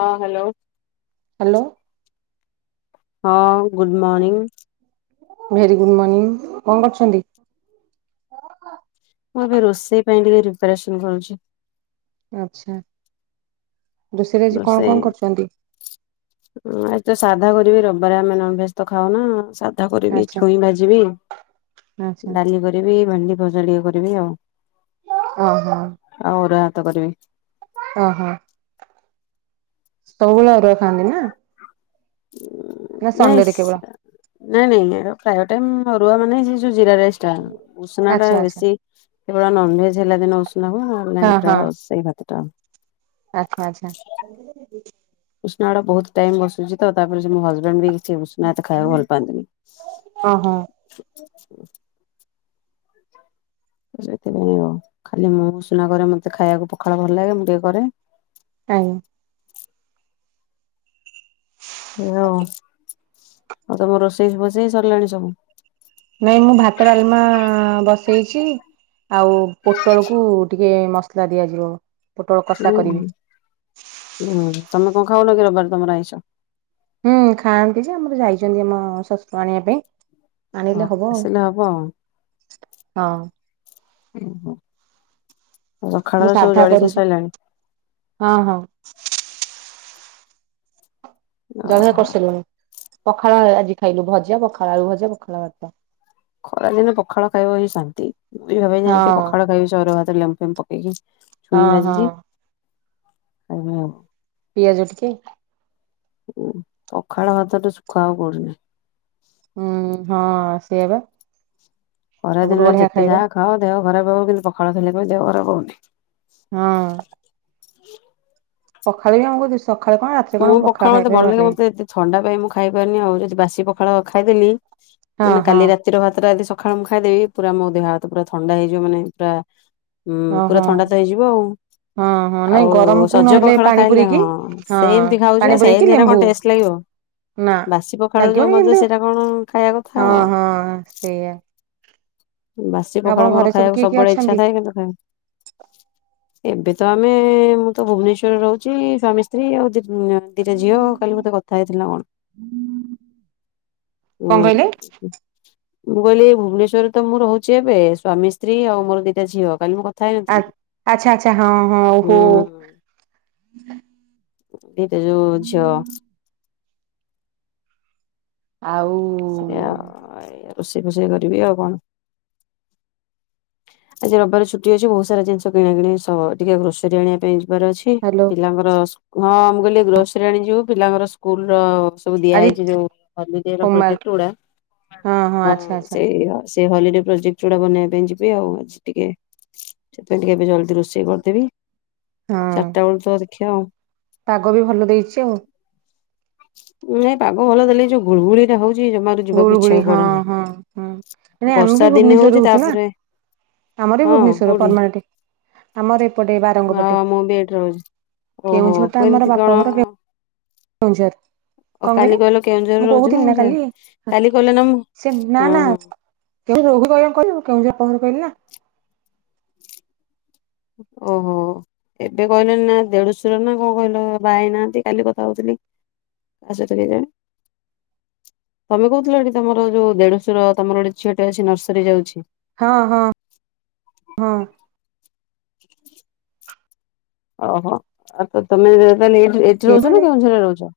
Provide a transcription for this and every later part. ହଁ hello. Hello ହଁ good morning. Very good morning କଣ କରୁଛନ୍ତି। ମୁଁ ଏବେ ରୋଷେଇ ପାଇଁ ଟିକେ ପ୍ରିପାରେସନ ରୁଛି। ଆଚ୍ଛା। ରୋଷେଇରେ ଆଜି କଣ ରଷେଇ କଣ କରୁଛନ୍ତି? ଆ ତ ସାଧା କରିବି ରବି ବ ଆମେ ନନଭେଜ ତ ଖାଉନୁ ସାଧା। କରିବି ଆଚ୍ଛା ଛୁଇଁ ବାଜିବି ଆଚ୍ଛା ଡାଲି କରିବି ଭେଣ୍ଡି। ଭଜା ଟିକିଏ କରିବି ଆଉ। ଓହୋ। ଆଉ ଅରୁଆ ଭାତ କରିବି। ଅ ହଁ। ସବୁବେଳେ ଅରୁଆ ଖାଆନ୍ତି ନା। ନା ସଣ୍ଡେରେ କେବଳ ନାଇଁ ନାଇଁ ନାଇଁ ପ୍ରାୟଭ ଟାଇମ୍। ରୁହନା ନାଇଁ। ଜିରା ରାଇସ୍ ଟା ଉଷୁନା ଟା ଆଚ୍ଛା ଆଚ୍ଛା ବେଶୀ କେବଳ ନନଭେଜ ହେଲା ଦିନ ଉଷୁନା ହୁଏ ହଁ ହଁ ଆରୁଆ ସେଇ ଭାତ ଟା। ଆଚ୍ଛା ଆଚ୍ଛା ଉଷୁନା ବହୁତ ଟାଇମ ବସେ। ଯେ ତାପରେ ସେ ମୁଁ ହଜବେଣ୍ଡ ବି ଉଷୁନା ତ ଖାଇବାକୁ ଭଲ ପାଆନ୍ତିନି। ଓହୋ ହୁ ସେଥିପାଇଁ ଆଉ ଖାଲି ମୁଁ ସୁନା କରେ ମତେ ଖାଇବାକୁ ପଖାଳ ଭଲ ଲାଗେ ମୁଁ ଟିକେ କରେ। ତାଙ୍କୁ। ହେ ହଉ ଆଉ ତମ ରୋଷେଇ ବଷେଇ ସରିଲାଣି ସବୁ। ନାଇଁ ମୁଁ ଭାତ ଡ଼ାଲମା ବସେଇଛି ଆଉ। ପୋଟଳକୁ ଟିକେ। ଟିକିଏ ମସଲା ଦିଆଯିବ। ପୋଟଳ କଷା ହୁଁ କରିବି ହୁଁ ତମ। ତମେ ଖାଉନକି ରବିବାରେ ତମର ଆଇଁସ। ହୁଁ ଖାଆନ୍ତି ଯେ ଆମର। ଯାଇଛନ୍ତି ଆମ ଶଶୁର ଆଣିବା ପାଇଁ। ଓହୋ ଆଣିଲେ ହବ ଆଉ ଆସିଲେ ଆଉ ହଁ। ହୁଁ ଓହଃ। ମୁଁ ସାଧା କରିଛି ହଁ ହଁ। ଜଳଖିଆ ଓହୋ। କରିସାରିଲୁଣି। ପଖାଳ ଆଜି ଖାଇଲୁ ଭଜା ପଖାଳ ଆଳୁ ଭଜା ପଖାଳ ଭାତ। ଖରାଦିନେ ପଖାଳ ଖାଇବ ହିଁ ଶାନ୍ତି। ମୁଁ ବି ଭାବିଚି ଆଜି ଟିକେ ହଁ ପଖାଳ ଖାଇବି ସେ ଅରୁଆ ଭାତ। ଲେମ୍ବୁ ଫେମ୍ବୁ ପକେଇକି। ଛୁଇଁ ହଁ ହଁ। ଭାଜିଛି ଖାଇବି ଆଉ। ପିଆଜ ଟିକେ। ଓହଃ ପଖାଳ ହାତଠୁ ସୁଖ ଆଉ କଉଠି ନାହିଁ। ହୁଁ ହଁ ସେଇଆ ଵା। ଖରାଦିନରେ ଯେତେ ଯାହା ଖାଅ ଦେହ ଖରାପ ହେବ କିନ୍ତୁ ପଖାଳ ଖାଇଲେ ଦେହ ଖରାପ ହେବନି। ହଁ। ପଖାଳ ବି ଆମକୁ ଦିଶୁ ମୁଁ ପଖାଳ ମତେ ଭଲ ଲାଗେ ମତେ ଏତେ ଥଣ୍ଡା ପାଇଁ ମୁଁ ଖାଇପାରୁନି ଆଉ ଯଦି ବାସି ପଖାଳ ଖାଇଦେଲି ହଁ ମାନେ ହଁ କାଲି ରାତିର ଭାତଟା ଯଦି ସକା କାଳେ ମୁ ଖାଇଦେବି ପୁରା ମୋ ଦେହ ହାତ ପୁରା ଥଣ୍ଡା ହେଇଯିବ ମାନେ ପୁରା ହୁଁ ଓ ପୁରା ହଁ ଥଣ୍ଡା ତ ହେଇଯିବ ଆଉ ହଁ ହଁ ନାଇଁ ଆଉ ଗରମକୁ ସଜ ନହେଲେ ପଖାଳ ପାଣି ଖାଇଲେ ପୁରେଇକି ହଁ ସେ ଏମିତି ଖାଉଛି ପାଣି ଆ ପୁରେଇକି ସେଏମିତି କଣ ଲେମ୍ବୁ ଟେଷ୍ଟ ଲାଗିବ ନା ବାସି ପଖାଳ ଯୋଉ ଲାଗିବନି କିନ୍ତୁ ମଜା ସେଇଟା କଣ ଖାଇବା କଥା ହଁ ଆଉ। ହଁ ସେଇଆ ବାସି ପଖାଳ ଆପଣଙ୍କ ମୋର ଘରେ ସବୁ ଖାଇବାକୁ କିଏ କିଏ ସବୁବେଳେ ଇଚ୍ଛା ଅଛନ୍ତି? ଥାଏ କିନ୍ତୁ ଖାଇପା ଏବେ ତ ଆମେ ମୁଁ ତ ଭୁବନେଶ୍ୱରରେ ରହୁଛି ସ୍ୱାମୀ ସ୍ତ୍ରୀ ଆଉ ଯେତେ ହୁଁ ଦିଟା ଝିଅ କାଲି ମତେ କଥା ହେଇଥିଲି ନା କଣ କଣ କହିଲେ ହୁଁ। ମୁଁ କହିଲି ଭୁବନେଶ୍ୱରରେ ତ ମୁଁ ରହୁଛି ଏବେ ସ୍ୱାମୀ ସ୍ତ୍ରୀ ଆଉ ମୋର ଦିଟା ଝିଅ କାଲି ମୁଁ କଥା ଆ ହେଇନଥିଲି କି? ଆଚ୍ଛା ଆଚ୍ଛା ହଁ ହଁ ଓହୋ ହୁଁ । ଦିଟା ଯୋଉ ଝିଅ । ଆଉ ସେୟା ଆଉ ରୋଷେଇ ଫୋଷେଇ କରିବି ଆଉ କଣ? ଆଜି ରବିବାର ଛୁଟି ଅଛି ବହୁତ ସାରା ଜିନିଷ କିଣା କିଣି ସ ଟିକେ ଗ୍ରୋସରୀ ଆଣିବା ପାଇଁ ଯି ବାର ଅଛି ହ୍ୟାଲୋ ପିଲାଙ୍କର ସୁ ହଁ, ମୁଁ କହିଲି ଗ୍ରୋସରୀ ଆଣି ଯିବୁ, ପିଲାଙ୍କର ସ୍କୁଲର-ଅ। ସବୁ ଆଜି ଦିଆହେଇଛି ଯଉ ହଲିଡେ ର ହୋମୱାର୍କ ପ୍ରୋଜେକ୍ଟ। ଚୁଡା ହଁ ସେଇ ବାସ ସେ ହଲିଡେ ପ୍ରୋଜେକ୍ଟ ଯୁଡା ବନେଇବା ପାଇଁ ଯିବି ଆଉ ଆଜି ଟିକେ ସେଥିପାଇଁ ଟିକେ ଏବେ ଜଲ୍ଦି ରୋଷେଇ କରିଦେବି । ହଁ ଚାରିଟା ଓଳୁ ତ ଦେଖ [unintelligible] ପାଗ ବି ଭଲ ଦେଇଛି ଆଉ । ନାଇଁ ପାଗ ଭଲ ଦେଲେ ବି ଯୋଉ ଗୁଳୁଗୁଳି ଟା ହୋଉଛି ଗୁଳୁଗୁଳି ହଁ ହଁ ହଁ ଆମେ ବର୍ଷା ବି ଦିନେ ଭୁବନେଶ୍ୱର ରେ ହଉଛି ରହୁଛୁ ନା ତାପରେ ଆମର ବି ହଁ ଭୁବନେଶ୍ଵର କୋଉଠି ପରମାନେଣ୍ଟ ଆମର ଏପଟେ ବାରଙ୍ଗପଟେ। ହଁ ମୁଁ ବି ଏଇଠି ରହୁଛି କେଉଁଝର ଟା ଆମର ବାପଘର କେ ଅ କାଲି କହିଲ କେଉଁଝର ମୁଁ ରେ ରହୁଛି କହୁଥିଲି ନା ମୁଁ ସେ କାଲି ସେ ନା ନା କେଉଁ [unintelligible] କେଉଁଝର ଆମର କହିଲି ନା । ଓହୋ ଏବେ କହିଲନି ନା ଦେଢଶୁର ନା କଣ କହିଲ ବାହା ହେଇ ନାହାଁନ୍ତି । କାଲି କଥା ହଉଥିଲି କା ସହିତ କେ ଜାଣି? ତମେ କହୁଥିଲ ଏଠି ତମର ଯୋଉ ଦେଢଶୁର ତମର ଗୋଟେ ଝିଅ ଟେ ଅଛି ନର୍ସରୀ ଯାଉଛି । ହଁ ହଁ ହଁ । ଓହୋ ଆଉ ତ ତମେ ତାହାଲେ ଏ କେ ଏଠି ରହୁଛ ମାନେ ନା କେଉଁଝରେ ରହୁଛ?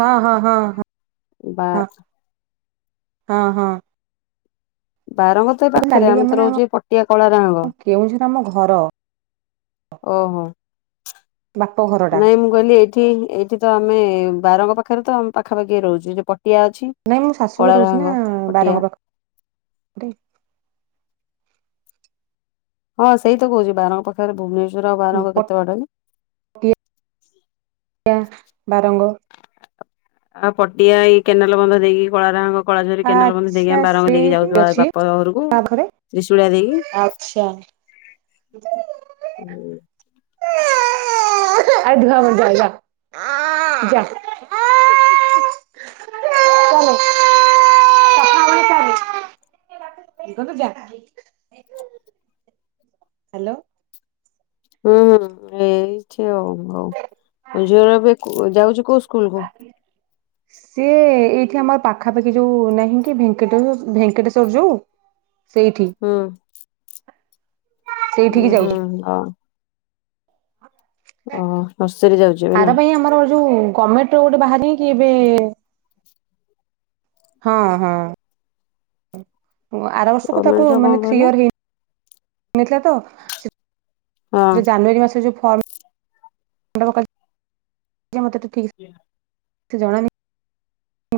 ହଁ ହଁ ହଁ ହଁ । ବା । ହଁ ହଁ । ବାରଙ୍ଗ ତ ପାଖରେ ଆମେ ତ ମାନେ ଆମ ରହୁଛୁ ପଟିଆ କଳାଗାହାଙ୍ଗ କେଉଁଝର ଆମ ଘର । ଓହୋ - ବାପ ଘରଟା । ଏଠି ଏଇଠି ତ ଆମେ ବାରଙ୍ଗ ପାଖରେ ତ ଆମେ ପାଖାପାଖି ରହୁଛୁ । ଏ ପ ନାଇଁ ମୁଁ ଶାଶୁଘରେ ରହୁଛି ନା, ପଟିଆ ବାରଙ୍ଗ ପାଖ ରେ । ହଁ ସେଇ ତ କହୁଛି, ବାରଙ୍ଗ ପାଖରେ ଭୁବନେଶ୍ୱ ର ବାରଙ୍ଗ କେତେ ପଟିଆ ବାଟ କି? ବାରଙ୍ଗ । ଆଉ ପଟିଆ ଏଇ କେନାଲ ବନ୍ଧ ଦେଇକି କଳାରାହାଙ୍ଗ କଳାଝରି କେନାଲ ବନ୍ଧ ଦେଇକି, ଆଚ୍ଛା ଆମେ ବାରଙ୍ଗ ଦେଇକି ସେଇଠି ଯାଉଛୁବା ଅଛି ବାପ ଘରକୁ ତା ପାଖରେ। ତ୍ରିଶୁଳିଆ ଦେଇକି । ଆଚ୍ଛା। [inaudible] ଆ ଧୁଆ ମ ଯା ଯା ଯା ଚାଲେ କଥାହବା ଚାଲେ। ଇଏ କରୁତୁ ଯା। ହ୍ୟାଲୋ! ହୁଁ! ହୁଁ! ଏଇଠି ହଉ ହଉ ଝିଅର ଏବେ ଯାଉଛି କୋଉ ସ୍କୁ ସ୍କୁଲକୁ? ସିଏ ଏଇଠି ଆମର ପାଖାପାଖି ଯୋଉ ନାହିଁ କି, ଭେଙ୍କେ ଭେଙ୍କଟେଶ୍ଵର ଯୋଉ ସେଇଠି? ହୁଁ ହୁଁ ସେଇଠିକି ହୁଁ ଯାଉଛି ହଁ। ଓ ନର୍ସରୀ ଯାଉଛି ଏବେ ଆର ନା? ପାଇଁ ଆମର ଯୋଉ ଗମେଟ୍ ର ଗୋଟେ ବାହାରି ନେହିଁ କି ଏବେ? ହଁ ହଁ। ଆର ବର୍ଷକୁ ତାକୁ ଗମେଣ୍ଟ ର କଣ ମାନେ ଥ୍ରୀ କହିଲ? ଇୟର ହେଇ ମିଲିଥିଲା ତ ହଁ ସେ ଜାନୁଆରୀ ମାସରେ ଯୋଉ ଫମ୍ ଟା ପକା ମତେ [unintelligible] ସେ ଜଣାନି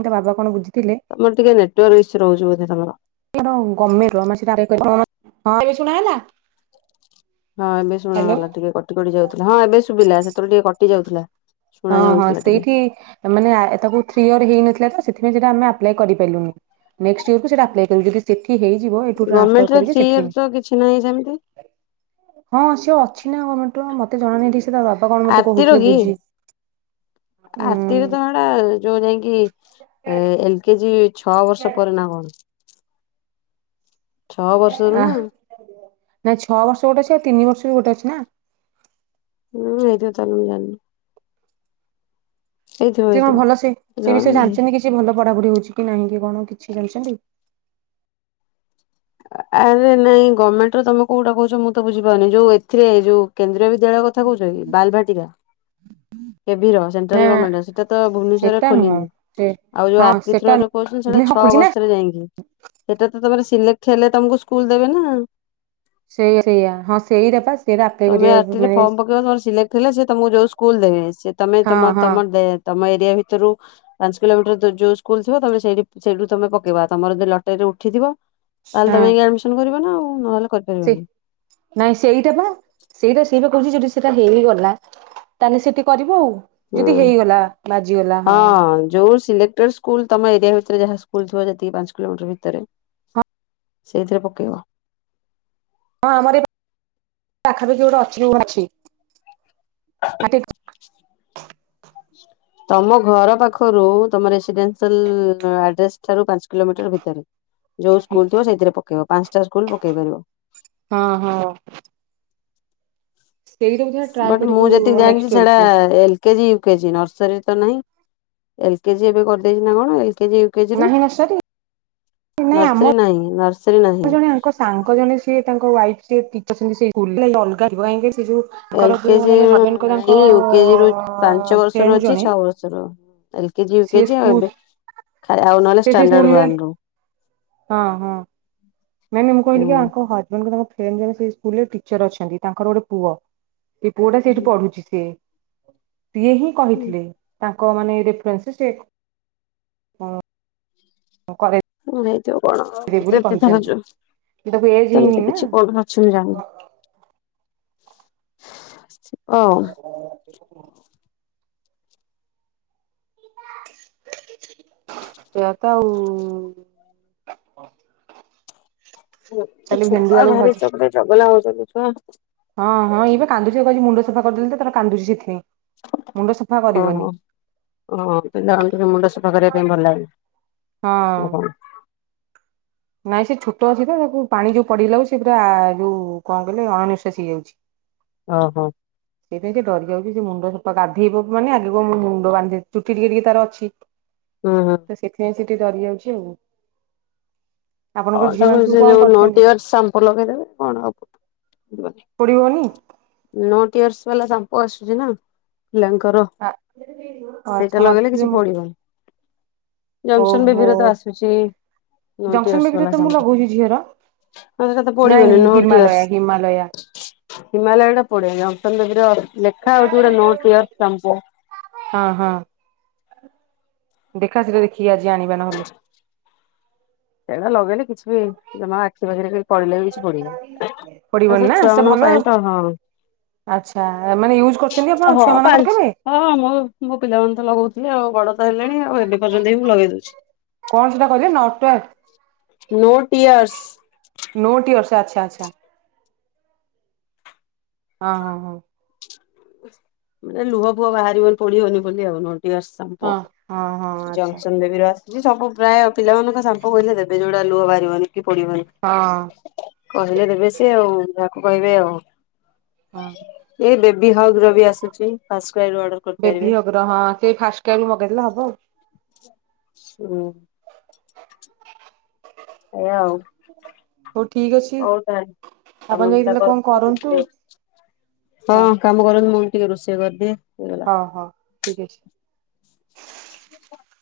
ତା ବାବା କଣ ବୁଝି ତମର ଟିକେ ନେଟୱାର୍କ ଇସୁ ରହୁଚି ବୋଧେ? [unintelligible] [unintelligible] ଏବେ ଶୁଣା ହେଲା? ହଁ ଏବେ ହ୍ୟାଲୋ ଶୁଣାଗଲା ଟିକେ କଟି କଟି ଯାଉଥିଲା। ହଁ ଏବେ ଶୁବିଲା ସେତଳେ ଟିକେ କ ଟି ଯାଉଥିଲା। ଶୁଣା ହଁ ହଁ ଯାଉଥିଲା ଟିକେ ସେଇଠି ମାନେ ଆ ତାକୁ ଥ୍ରି ଇୟର ହେଇନଥିଲା ତ ସେଥିପାଇଁ ସେଟା ଆମେ ଆପ୍ଲାଏ କରି ପାଇଲୁନି ନେକ୍ସଟ୍ ଇୟରକୁ ସେଟା ଆପ୍ଲାଏ କରିବୁ ଯଦି ସେଠି ହେଇଯିବ ଏଠୁ ଗଭର୍ଣମେଣ୍ଟ ଟ୍ରାନସ୍ପର୍ ର କରିକି ଥ୍ରୀ ସେଠିକି ଇୟର ତ କିଛି ନାହିଁ ସେମିତି ହଁ ସିଏ ଅଛି ନାଁ କଣ ତ ମତେ ଜଣାନାହିଁ ଠିକ୍ ତା ବାପା କଣ ମତେ କହୁଥିଲେ ବୁଝିକି ଆର୍ତିରେ ତ ହେଟା ଯୋଉ ଯାଇକି ଏଲ କେଜି ହୁଁ! ଛଅ ବର୍ଷ ପରେ ନା କଣ? ଛଅ ବର୍ଷରୁ ଆଃ ନା। ନାଇଁ ଛଅ ବର୍ଷ ଗୋଟେ ଅଛି ଆଉ ତିନି ବର୍ଷ ବି ଗୋଟେ ଅଛି ନା? ଉଁ [unintelligible] ଜାଣିନି। ହେଇଥିବ ସେ କଣ ହେଇଥିବ ଭଲ ସେ ସେ ଜଣା ବିଷୟରେ ନାହିଁ। ଜାଣିଚନ୍ତି କିଛି ଭଲ ପଢାପୁଢି ହଉଚି କି ନାହିଁ କି କଣ କିଛି ଜାଣିଛନ୍ତି? ଆରେ ନାଇଁ ଗମେଣ୍ଟ ର ତମେ କୋଉଟା କଉଚ ମୁଁ ତ ବୁଝିପାରୁନି ଯଉ ଏଥିରେ ଯୋଉ କେନ୍ଦ୍ରୀୟ ବି ଦ୍ୟାଳୟ କଥା କଉଚ କି? ବାଲଭାଟିକା [unintelligible] ନା ସେନଟ୍ରାଲ୍ ଗମେଣ୍ଟ ର ସେଟା ତ ଭୁବନେଶରରେ ସେଟା ନୁହଁ ଖୋଲିିନି। ସେ ଆଉ ଯୋଉ ହଁ ଆର୍ଟି ଥ୍ରୋ ସେଟା ରେ କହୁଚନ୍ତି ସେଟା ନୁହଁ ହଁ ଛଅ ଖୋଲିଛି ନା ବର୍ଷରେ ଯାଇଁକି ସେଟା ତ ତମର [unintelligible] ହେଲେ ତମକୁ ସ୍କୁଲ ଦେବେ ନା। ସେଇ ସେଇଆ ହଁ ସେଇଟା ପା ସେଇଟା ଆପ୍ଲାଏ ତମେ କରିବାକୁ ଆର୍ଟି ରେ ମାନେ ଫର୍ମ ପକେଇବ ନ ହେଲେ ସିଲେକ୍ଟ ହେଲେ ସେ ତମକୁ ଯୋଉ ସ୍କୁଲ୍ ଦେବେ ସେ ତମେ ହଁ ତମ ହଁ ତମ ଦେ ତମ ଏରିଆ ଭିତରୁ ପାଞ୍ଚ କିଲୋମିଟର ଯୋଉ ସ୍କୁଲ ଥିବ ତମେଠ ସେଇଠୁ ତମେ ପକେଇବା ତମର ଯି ଲଟେରୀରେ ଉଠିଥିବ। ତାହାଲେ ତମେ ହଁ ଆଡମିସନ କରିବା ନା ଆଉ। ହଲ ସେ ନାଇଁ ସେଇଟା ବା ସେଇଟା ସେଇଟା କହୁଛି ଯଦି ସେଇଟା ହେଇଗଲା ତାହେଲେ ସେଠି କରିବ ଆଉ। ଯଦି ହେଇଗଲା ବାଜିଗଲା ହଁ ହଁ ଯଉ ସିଲେକ୍ଟ ସ୍ଲ ତମ ଏରିଆ ଭିତରେ ଯାହା ସ୍କୁଲ ଥିବ ଯେତିକି ପାଞ୍ଚ କିଲୋମିଟର ଭିତରେ ସେଇଥିରେ ପକେଇବ। ହଁ ଆମର ଏ ପାଖାପାଖି ଗୋଟେ ଅଚୁ ଅଛି। [inaudible] [inaudible] ତମ ଘର ପାଖରୁ ତମ ରେସିଡେନ୍ସି ଆଡ୍ରେସ ଠାରୁ ପାଞ୍ଚ କିଲୋମିଟର ଭିତରେ ଯୋଉ ସ୍କୁଲ ଥିବ ସେଇଥିରେ ପକେଇବା। ପାଞ୍ଚଟା ସ୍କୁଲ ପକେଇ ପାରିବ। ହଁ ହଁ। ସେଇଟା ବୋଧେ ଟ୍ରାଏ ବଟ ମୁଁ କରିବୁ ଯେତିକି ଜାଣିଛି ନେକ୍ସଟ୍ ସେଟା ଇୟରକୁ ଏଲ କେଜି ଜି ନର୍ସରୀ ତ ନାହିଁ ଏଲ କେଜି ଏବେ କରିଦେଇଛି ନା କଣ ଏ କେଜି ଲକେଜି ରୁ ନାହିଁ ନା ସରି ନାଇଁ ଆମ ନର୍ସରୀ ନାହିଁ ନର୍ସରୀ ନାହିଁ। ଜଣେଙ୍କ ସାଙ୍ଗ ଜଣେ ସିଏ ତାଙ୍କ ୱାଇଫ ସେ [unintelligible] ତାଙ୍କର ଯୋଉ ଏଲକେଜି ମାନେ ହଜବେଣ୍ଡଙ୍କ ତାଙ୍କ ନାଇଁ ୟୁକେଜି ରୁ ପାଞ୍ଚ ବର୍ଷ ର ଫ୍ରେଣ୍ଡ ଅଛି ଜଣେ ଛଅ ବର୍ଷରୁ ଏ କେଜିୟ ସିଏ କେଜି ସ୍କୁଲ ଏବେ ଖ ଆଉ। ନହେଲେ ସେ ସେ ଷ୍ଟାଣ୍ଡାର୍ଡ ସ୍କୁଲରେ ୱାନ। ହଁ ହଁ। ମାନେ ମୁଁ କହିଲି ଆଙ୍କ ହଜବେଣ୍ଡ କ ତାଙ୍କ ଜଣେ ସେ ସ୍ ଟିଚର ଅଛନ୍ତି ତାଙ୍କର ଗୋଟେ ପୁଅ। ଏ ପୁଅ ଟା ସେଇଠି ପଢୁଛି ସ ସେ [inaudible] ସିଏ ହିଁ କହିଥିଲେ ତା ତା ମାନେ [unintelligible] କରେ। ଆ କଣ ସେତି ଧର ତାକୁ ଏଜ ହେଇନି ସେମିତି ନା କିଛି କର ଅଛନ୍ତି ଜାଣିନୁ [inaudible] ଓ [inaudible] ସେଇଆ ତ ଆଉ। କାଲି ଭେଣ୍ଡି ଛୁଆ ଆଳୁ ଭାଜି ଧାରିଛ ଗୋଟେ ଗଲା ହଉଛନ୍ତି। ହ ସେ କାନ୍ଦୁଛି ଖେ ଓହୋ ଓ ପିଲାର ମୁଣ୍ଡ ସଫା କରିବା ପାଇଁ ଭଲ ଲାଗେ ହଁ ନା କଣ? ନାଇଁ ସେ ଛୋଟ ଅଛି ତ ତାକୁ ପାଣି ଯୋଉ ପଡିଗଲା ସେ ପୁରା ଯୋଉ କଣ କହିଲେ ଅଣ ନିିଶ୍ୱାସି ହେଇଯାଉଛି। ଓହୋ ସେଇ ପାଇଁ ସେ ଡରି ଯାଉଛି ସେ ମୁଣ୍ଡ ଗାଧେଇବ ମାନେ ଆ ମୁଣ୍ଡ ବାନ୍ଧି ଚୁଟି ଟିକେ ଟିକେ ତାର ଅଛି। ହୁଁ ହୁଁ। [unintelligible] ଡରି ଯାଉଛି ଆଉ। ଆପଣଙ୍କର ହଁ ଝିଅ ମାନେ ସବୁ କଣ ଯୋଉ ନୋ କରୁଛନ୍ତି ଟିଅର୍ସ ସାମ୍ପୁ ଲଗେଇଦବେ କଣ ହବ। ପଡ଼ିବନି। ନୋ ଟିଅର୍ସ ବାଲା ସାମ୍ପୋ ଆସୁଛି ନା। ପିଲାଙ୍କର ଆ- ଆଚ୍ଛା ସେଇଟା ଲଗେଇଲେ ମତେ କିଛି ପଡିବନି ଜନ୍ସନ ଓହୋ ବେବି ର ତ ଆସୁଛିତ ନୋ ଜଂସନ ଟିଅର୍ସ ବେବିରେ ଵାଲା ତ ମୁଁ ସମ୍ପୋ ଲଗଉଛି ଝିଅର। ହ ହେରା ଟା ପୋଡି ନାଇଁ ବନି ନୋ ହିମାଲୟା ଟିଅର୍ସ। ହିମାଲୟା [unintelligible] ପଡ଼େନି ଜନ୍ସନ ବେବି ର ଲେଖା ହଉଛି ଗୋଟେ ନୋ ଟିଅର୍ସ ସମ୍ପୋ। ହଁ ହଁ ଦେଖା ସେଟା ଦେଖ ଖିଆ ଆଜି ଆଣିବା ନହେଲେ। ସେଇଟା ଲଗେଇଲେ କିଛି ଜମା ଆଖି ପାଖରେ ପଢିଲେ ବି କିଛି ପଡିବନି ଏରା ପଡିବନି ସବୁ ନା ଛୁଆ ସେଟା ମାନଙ୍କ ଭଲ ପାଇଁ ତ ହଁ ଆଚ୍ଛା ମାନେ ୟୁଜ୍ କରିଛନ୍ତି ଆପଣ ହଁ ଛୁଆ ମାନଙ୍କର କେବେ? ହଁ ମ ମୋ ପିଲାମାନେ ତ ଲଗ ଆଉ ବଡ ତ ହେଲାଣି ଆଉ ଏବେ ପର୍ଯ୍ୟନ୍ତିଁ ବି ମୁଁ ଲଗେଇ ଦଉଛି। କଣ ସେଟା କହିଲେ ନଟ ୟାର୍କ? No tears. ଆଛା ଆଛା ଆଚ୍ଛା। ହଁ ହଁ ହଁ। ମାନେ ଲୁହ ପୁହ ବାହାରିବନ ପଡିିବନି ବୋଲି ଆଉ ନ ଟିଅର୍ସ ସମ୍ପୋ ହଁ। ହଁ ହଁ ହଁ ଆଚ୍ଛା ଜଂସନ ବେବି ର ଯ ସମ୍ପୁ ପ୍ରାୟ ପିଲାମାନଙ୍କ ସାମ୍ପୁ କହିଲେ ଦେବେ ଯୋଉଟା ଲୁହ ବାହାରିବନି। କି ପୋଡିବନି ହଁ କହିଲେ ଦେବେ ସିଏ ଆଉ କହିବେ ଆଉ। ହଁ। ଏଇ ଦେ ବିହଗ ର ବି ଆସୁ ଚି ବେବି ହଗ୍ର ହଁ ସେଇ ଫାଷ୍ଟ ଟାଇମ ମଗେଇଦଲେ ହବ ଆଉ। ହୁଁ। ଏଇ ଆାଉ। ହଉ ଠିକ ଅଛି। ହଉ ତାହଲେ ଆପଣ କାମ ଯାଇଥିଲେ କଣ କରନ୍ତୁ ମୁଁ ବି ଯାଉଛି ହଁ କାମ କରନ୍ତୃ ମୁଁ ଟିକେ ରୋଷେଇ କରିଦିଏ। ହେଇଗଲା। ହଁ ହଁ ଠିକ ଅଛି। ହ